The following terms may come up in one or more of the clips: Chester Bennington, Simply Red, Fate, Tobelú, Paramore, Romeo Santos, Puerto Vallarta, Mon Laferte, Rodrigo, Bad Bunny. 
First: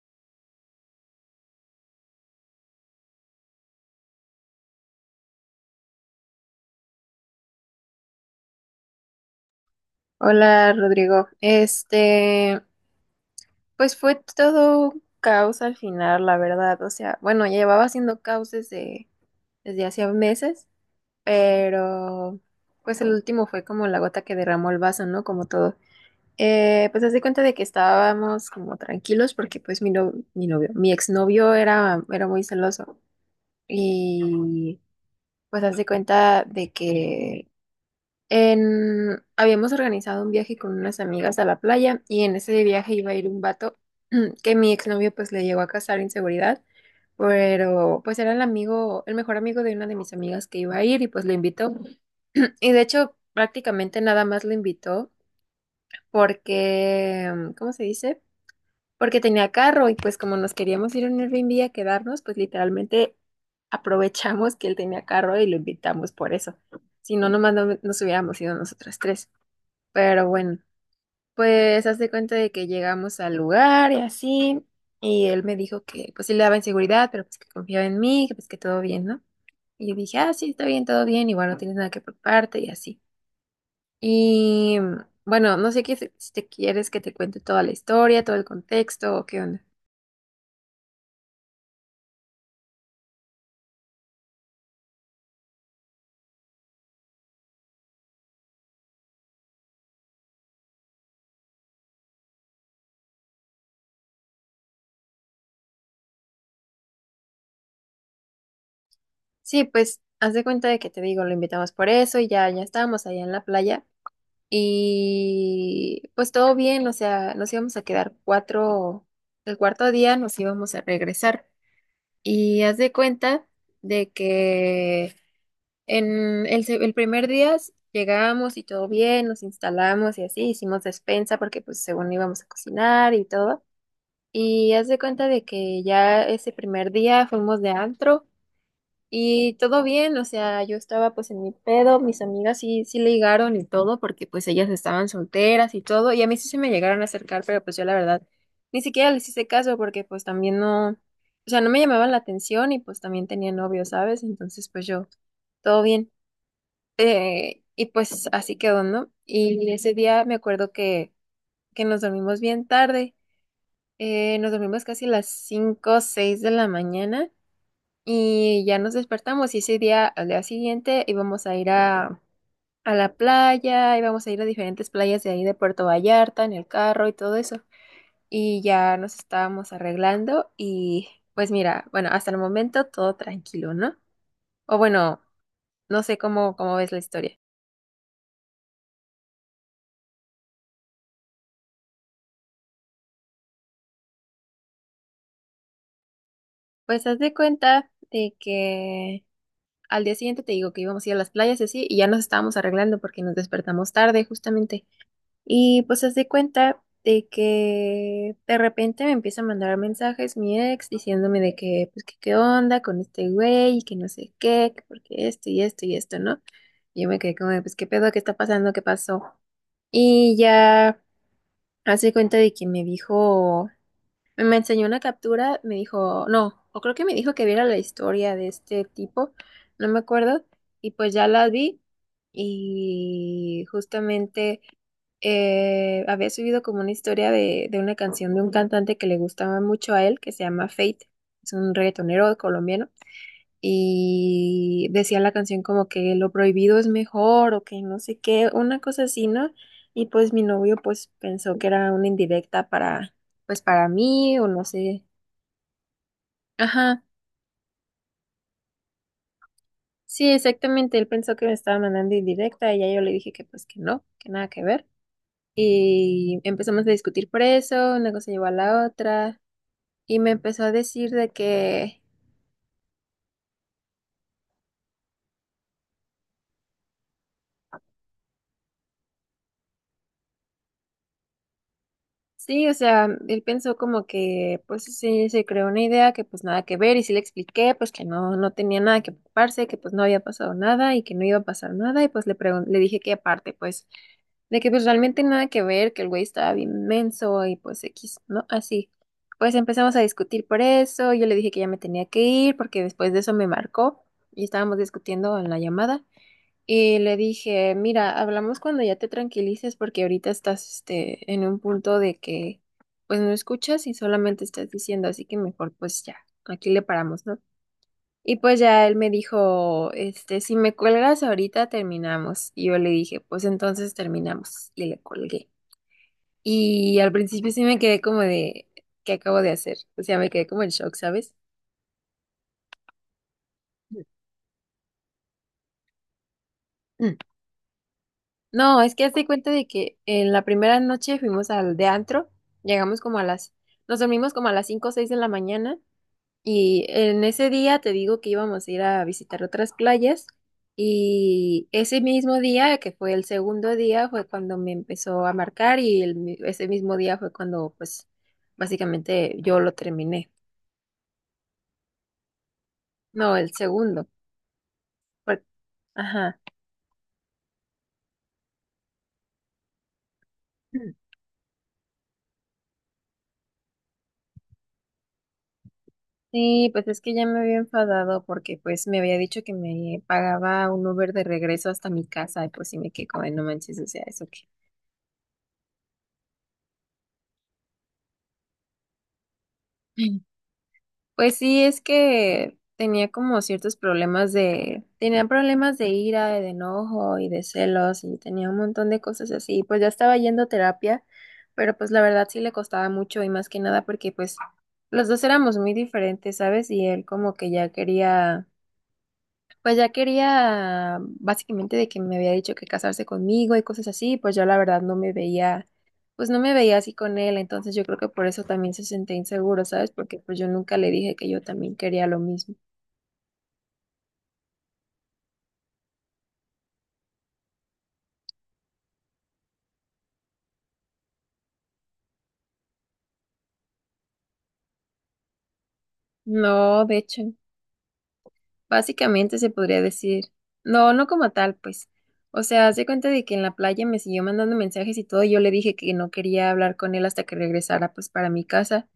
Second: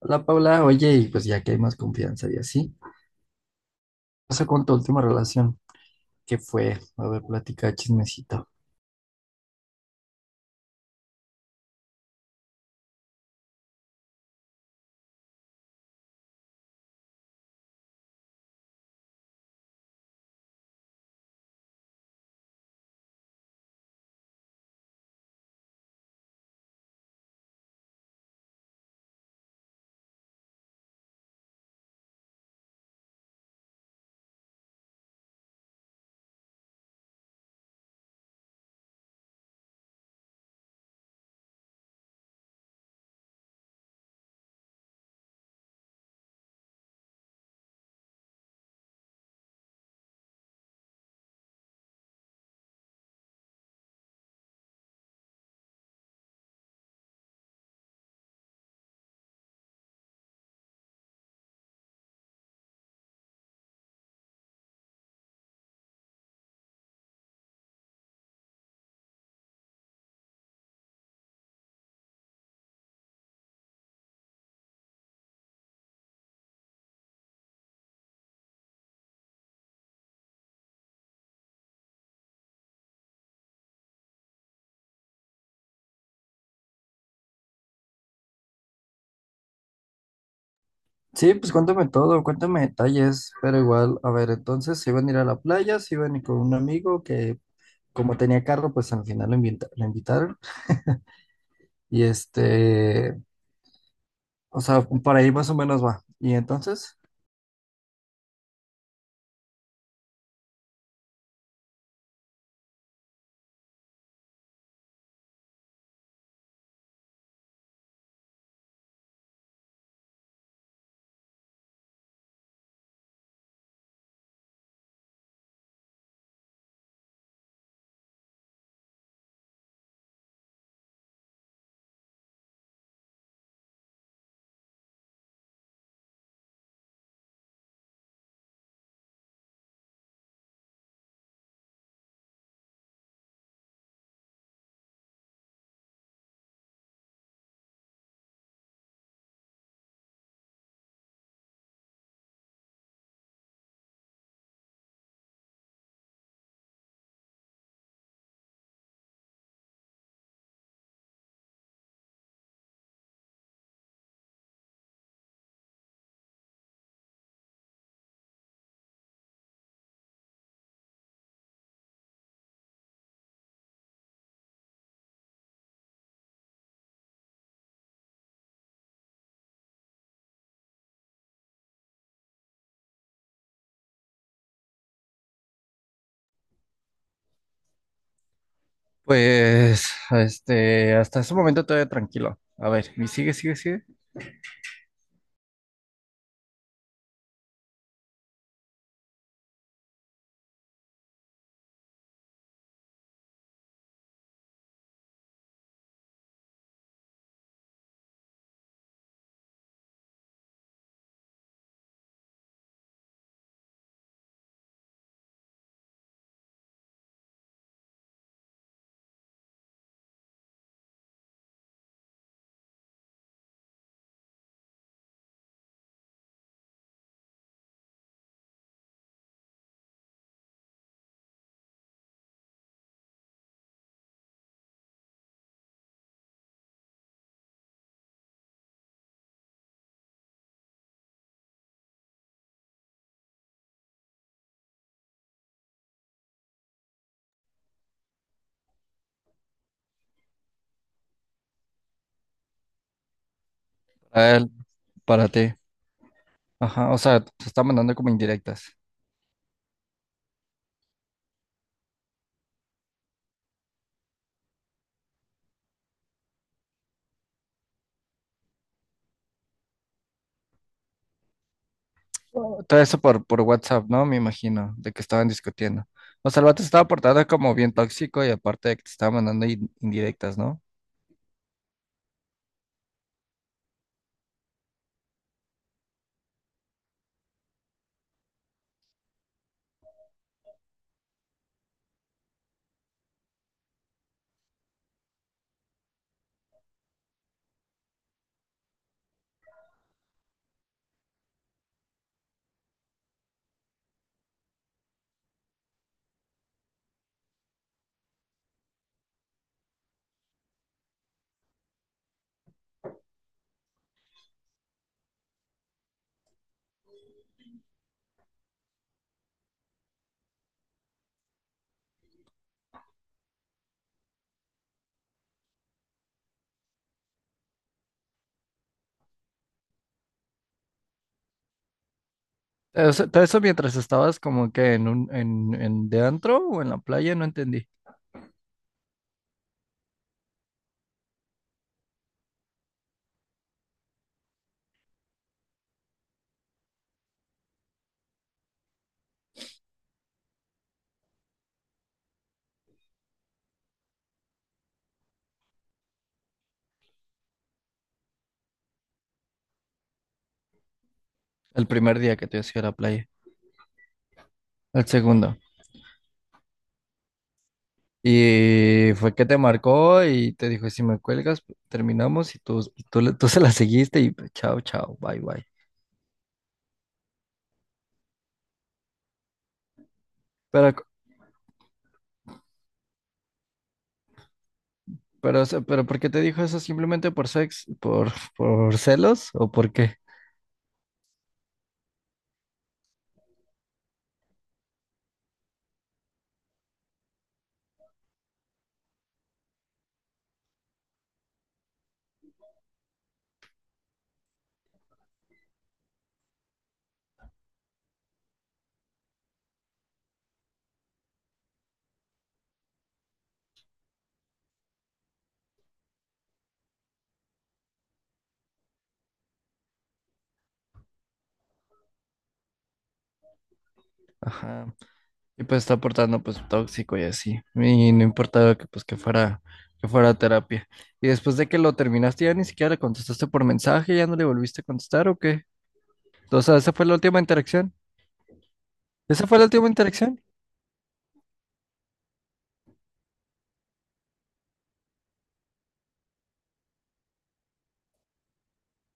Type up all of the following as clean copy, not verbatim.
Hola Paula, oye, y pues ya que hay más confianza y así, ¿qué pasó con tu última relación? ¿Qué fue? A ver, platica chismecito. Hola Rodrigo, pues fue todo un caos al final, la verdad, o sea, bueno, ya llevaba haciendo caos desde hacía meses, pero pues el último fue como la gota que derramó el vaso, ¿no? Como todo. Pues hace cuenta de que estábamos como tranquilos porque pues mi, no, mi novio, mi exnovio era muy celoso y pues hace cuenta de que habíamos organizado un viaje con unas amigas a la playa y en ese viaje iba a ir un vato que mi exnovio pues le llegó a casar inseguridad, pero pues era el amigo, el mejor amigo de una de mis amigas que iba a ir y pues lo invitó. Y de hecho prácticamente nada más lo invitó porque, ¿cómo se dice? Porque tenía carro y pues como nos queríamos ir a un Airbnb a quedarnos, pues literalmente aprovechamos que él tenía carro y lo invitamos por eso. Si no, nomás no, nos hubiéramos ido nosotras tres. Pero bueno, pues hace cuenta de que llegamos al lugar y así, y él me dijo que pues sí le daba inseguridad, pero pues que confiaba en mí, que pues que todo bien, ¿no? Y yo dije, ah, sí, está bien, todo bien, igual no tienes nada que preocuparte y así. Y bueno, no sé qué, si te quieres que te cuente toda la historia, todo el contexto o qué onda. Sí, pues cuéntame todo, cuéntame detalles, pero igual, a ver, entonces se iban a ir a la playa, se iban a ir con un amigo que como tenía carro, pues al final lo invitaron y este, o sea, por ahí más o menos va. Y entonces, Sí, pues haz de cuenta de que te digo, lo invitamos por eso y ya, ya estábamos allá en la playa. Y pues todo bien, o sea, nos íbamos a quedar cuatro, el cuarto día nos íbamos a regresar. Y haz de cuenta de que en el primer día llegamos y todo bien, nos instalamos y así, hicimos despensa porque pues según íbamos a cocinar y todo. Y haz de cuenta de que ya ese primer día fuimos de antro y todo bien, o sea, yo estaba pues en mi pedo, mis amigas sí, sí ligaron y todo, porque pues ellas estaban solteras y todo, y a mí sí se me llegaron a acercar, pero pues yo la verdad ni siquiera les hice caso porque pues también no, o sea, no me llamaban la atención y pues también tenía novio, ¿sabes? Entonces pues yo, todo bien. Y pues así quedó, ¿no? Y ese día me acuerdo que nos dormimos bien tarde, nos dormimos casi las 5 o 6 de la mañana. Y ya nos despertamos y ese día, al día siguiente, íbamos a ir a la playa, íbamos a ir a diferentes playas de ahí de Puerto Vallarta en el carro y todo eso. Y ya nos estábamos arreglando y pues mira, bueno, hasta el momento todo tranquilo, ¿no? O bueno, no sé cómo ves la historia. pues, este, hasta ese momento todavía tranquilo. A ver, y sigue, sigue, sigue. Pues haz de cuenta de que al día siguiente te digo que íbamos a ir a las playas y así, y ya nos estábamos arreglando porque nos despertamos tarde justamente. Y pues haz de cuenta de que de repente me empieza a mandar mensajes mi ex diciéndome de que, pues, que qué onda con este güey y que no sé qué, que porque esto y esto y esto, ¿no? Y yo me quedé como, de, pues, ¿qué pedo? ¿Qué está pasando? ¿Qué pasó? Y ya hace cuenta de que me dijo, me enseñó una captura, me dijo, no, o creo que me dijo que viera la historia de este tipo, no me acuerdo, y pues ya la vi y justamente había subido como una historia de una canción de un cantante que le gustaba mucho a él, que se llama Fate, es un reggaetonero colombiano, y decía la canción como que lo prohibido es mejor o que no sé qué, una cosa así, ¿no? Y pues mi novio pues pensó que era una indirecta pues para A mí o él, no sé. para ti. Ajá, o Ajá, sea, te está mandando como indirectas. sí, exactamente, él pensó que me estaba mandando indirecta y ya yo le dije que pues que no, que nada que ver. Y empezamos a discutir por eso, una cosa llevó a la otra. Y me empezó a decir de que Todo eso por WhatsApp, ¿no? Me imagino, de que estaban discutiendo. O sea, el vato se estaba portando como bien tóxico y aparte de que te estaba mandando indirectas, ¿no? Sí, o sea, él pensó como que, pues sí, se creó una idea que pues nada que ver y sí le expliqué, pues que no, no tenía nada que preocuparse, que pues no había pasado nada y que no iba a pasar nada y pues le le dije que aparte, pues, de que pues realmente nada que ver, que el güey estaba bien menso y pues X, ¿no? Así. Pues empezamos a discutir por eso, yo le dije que ya me tenía que ir porque después de eso me marcó y estábamos discutiendo en la llamada. Y le dije, mira, hablamos cuando ya te tranquilices porque ahorita estás en un punto de que pues no escuchas y solamente estás diciendo, así que mejor pues ya, aquí le paramos, ¿no? Y pues ya él me dijo, si me cuelgas ahorita terminamos. Y yo le dije, pues entonces terminamos. Y le colgué. Y al principio sí me quedé como de, ¿qué acabo de hacer? O sea, me quedé como en shock, ¿sabes? O sea, todo eso mientras estabas como que en de antro o en la playa, no entendí. No, es que hazte cuenta de que en la primera noche fuimos al de antro, llegamos como a nos dormimos como a las 5 o 6 de la mañana y en ese día te digo que íbamos a ir a visitar otras playas y ese mismo día, que fue el segundo día, fue cuando me empezó a marcar y ese mismo día fue cuando pues básicamente yo lo terminé. El primer día que te ibas a ir a la playa, No, el segundo. el segundo. por- ajá. Y fue que te marcó y te dijo, si me cuelgas, terminamos y tú se la seguiste y chao, chao, bye, bye. Sí, pues es que ya me había enfadado porque pues me había dicho que me pagaba Pero, un Uber de regreso hasta mi casa y pues sí me quedé como, "Ay, no manches, o sea, eso que... pero, o sea, pero ¿por qué te dijo eso? ¿Simplemente por por celos o por qué? Pues sí, es que tenía como ciertos problemas tenía problemas de ira, de enojo y de celos y tenía un montón de cosas así. Pues ya estaba yendo a terapia, pero pues la verdad sí le costaba mucho y más que nada porque pues los dos éramos muy diferentes, ¿sabes? Y él como que ya quería Pues ya quería, básicamente, de que me había dicho que casarse conmigo y cosas así, pues yo la verdad no me veía, pues no me veía así con él, entonces yo creo que por eso también se sentía inseguro, ¿sabes? Porque pues yo nunca le dije que yo también quería lo mismo. Ajá. Y pues está portando pues tóxico y así. Y no importaba que fuera a terapia. Y después de que lo terminaste, ya ni siquiera le contestaste por mensaje, ya no le volviste a contestar o qué. O sea, esa No, fue la de última hecho, interacción. ¿Esa fue básicamente la se última podría interacción? decir, no, no como tal, pues. O sea, se cuenta de que en la playa me siguió mandando mensajes y todo, y yo le dije que no quería hablar con él hasta que regresara pues para mi casa.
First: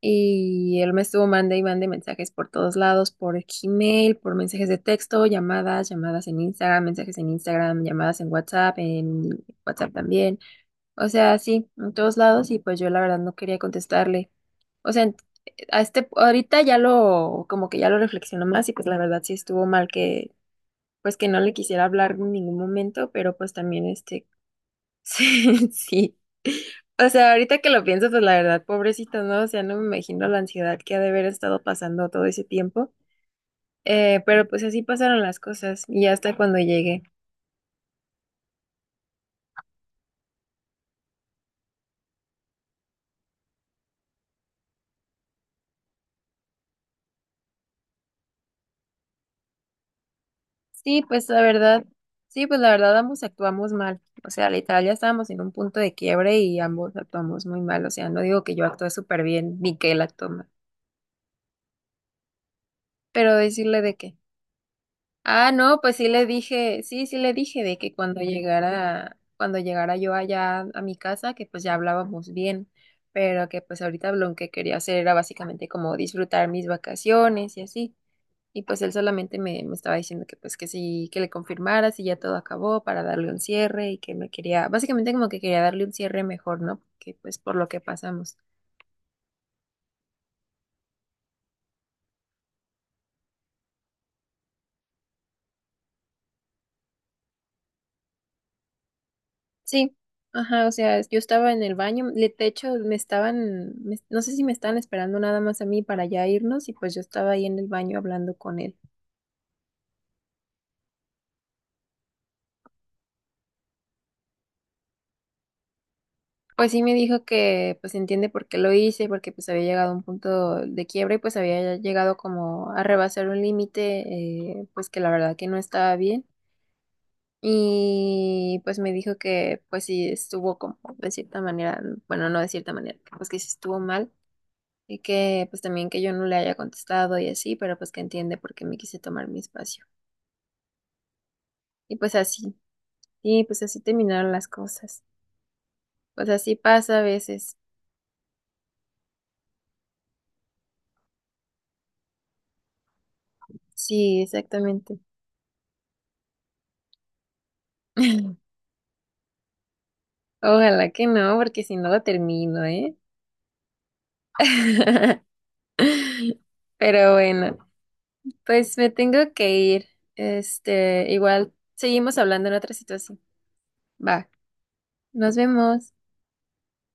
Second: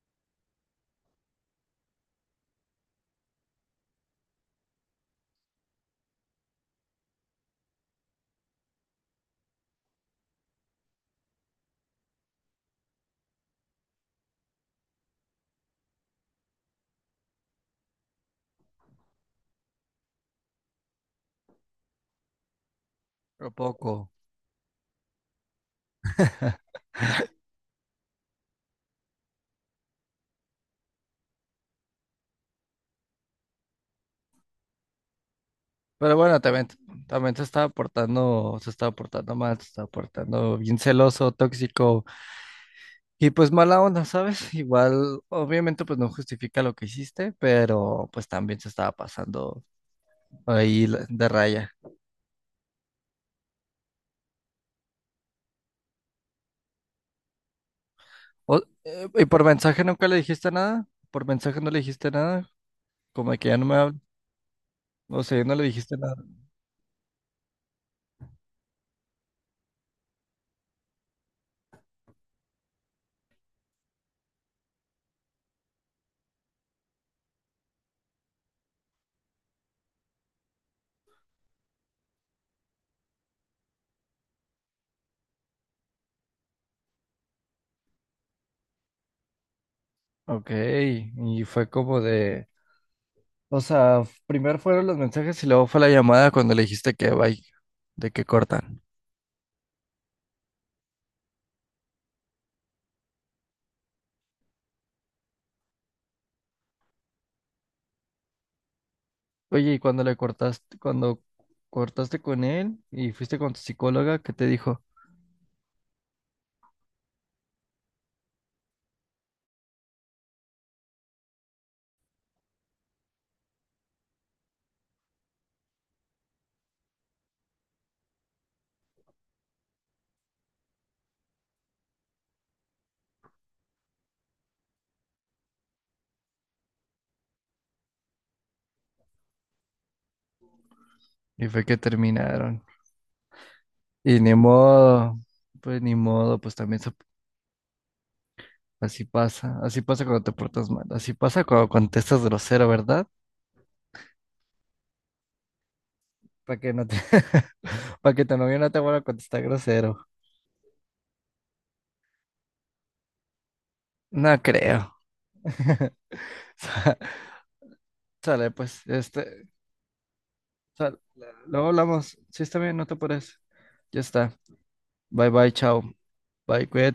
Y él me estuvo mande y mande mensajes por todos lados, por Gmail, por mensajes de texto, llamadas, llamadas en Instagram, mensajes en Instagram, llamadas en WhatsApp también. O sea, sí, en todos lados y pues yo la verdad no quería contestarle. O sea, a este ahorita ya lo como que ya lo reflexiono más y pues la verdad sí estuvo mal que pues que no le quisiera hablar en ningún momento, pero ¿A pues también poco? Sí, sí. O sea, ahorita que lo pienso, pues la verdad, pobrecito, ¿no? O sea, no me imagino la ansiedad que ha de haber estado pasando todo ese tiempo. Pero pues así pasaron las cosas y Pero hasta bueno, cuando también, llegué. también se estaba portando mal, se estaba portando bien celoso, tóxico y pues mala onda, ¿sabes? Igual, obviamente, pues no justifica lo que hiciste, pero pues también se estaba pasando ahí Sí, pues de la raya. verdad, sí, pues la verdad ambos actuamos mal. O sea, literal ya estábamos en un punto de quiebre y ambos actuamos muy mal. O sea, no digo que yo actúe súper ¿Y por bien ni mensaje que él nunca le actúe mal. dijiste nada? ¿Por mensaje no le dijiste nada? Como Pero que ya no me decirle de habla, qué. o sea, ya Ah, no le no, dijiste pues sí nada. le dije, sí le dije de que cuando llegara yo allá a mi casa, que pues ya hablábamos bien, pero que pues ahorita lo que quería hacer era básicamente como disfrutar mis vacaciones y así. Y pues él solamente me estaba diciendo que pues que sí, que le confirmara si ya todo acabó para darle un cierre y que me quería, básicamente como que quería darle un cierre mejor, ¿no? Que pues por lo que pasamos. Ok, y fue como de, o sea, primero fueron los mensajes y luego fue la llamada cuando le dijiste que bye, de que cortan. Sí, ajá, o sea, yo estaba en el baño, de hecho me estaban, no sé si me estaban esperando nada más a mí para ya irnos y pues yo estaba ahí en el baño hablando con él. Oye, y cuando le cortaste, cuando cortaste con él y fuiste con tu psicóloga, ¿qué te dijo? Pues sí me dijo que pues entiende por qué lo hice, porque pues había llegado a un punto de quiebra y pues había llegado como a rebasar un límite, pues que la verdad que no estaba bien. Y pues me dijo que pues sí estuvo como de cierta manera, bueno, no de cierta manera, pues que sí estuvo mal. Y que pues también que yo no le haya contestado y así, pero pues que entiende por qué me quise tomar mi espacio. Y fue que Y pues así, terminaron. sí, pues así Y terminaron ni las cosas. modo, pues ni Pues modo, así pasa a veces. Así pasa cuando te portas mal, así pasa cuando contestas grosero, ¿verdad? Sí, exactamente. Para que no te, para que tu novio no te vuelva a contestar grosero. Ojalá que no, porque si no lo termino, ¿eh? No creo. Sa- Pero bueno, Sale, pues pues, me tengo este, que ir. sal- Igual luego seguimos hablamos. Sí, hablando en está otra bien, no te situación. apures. Ya Va, está. Bye, nos bye, chao. vemos. Bye, cuídate.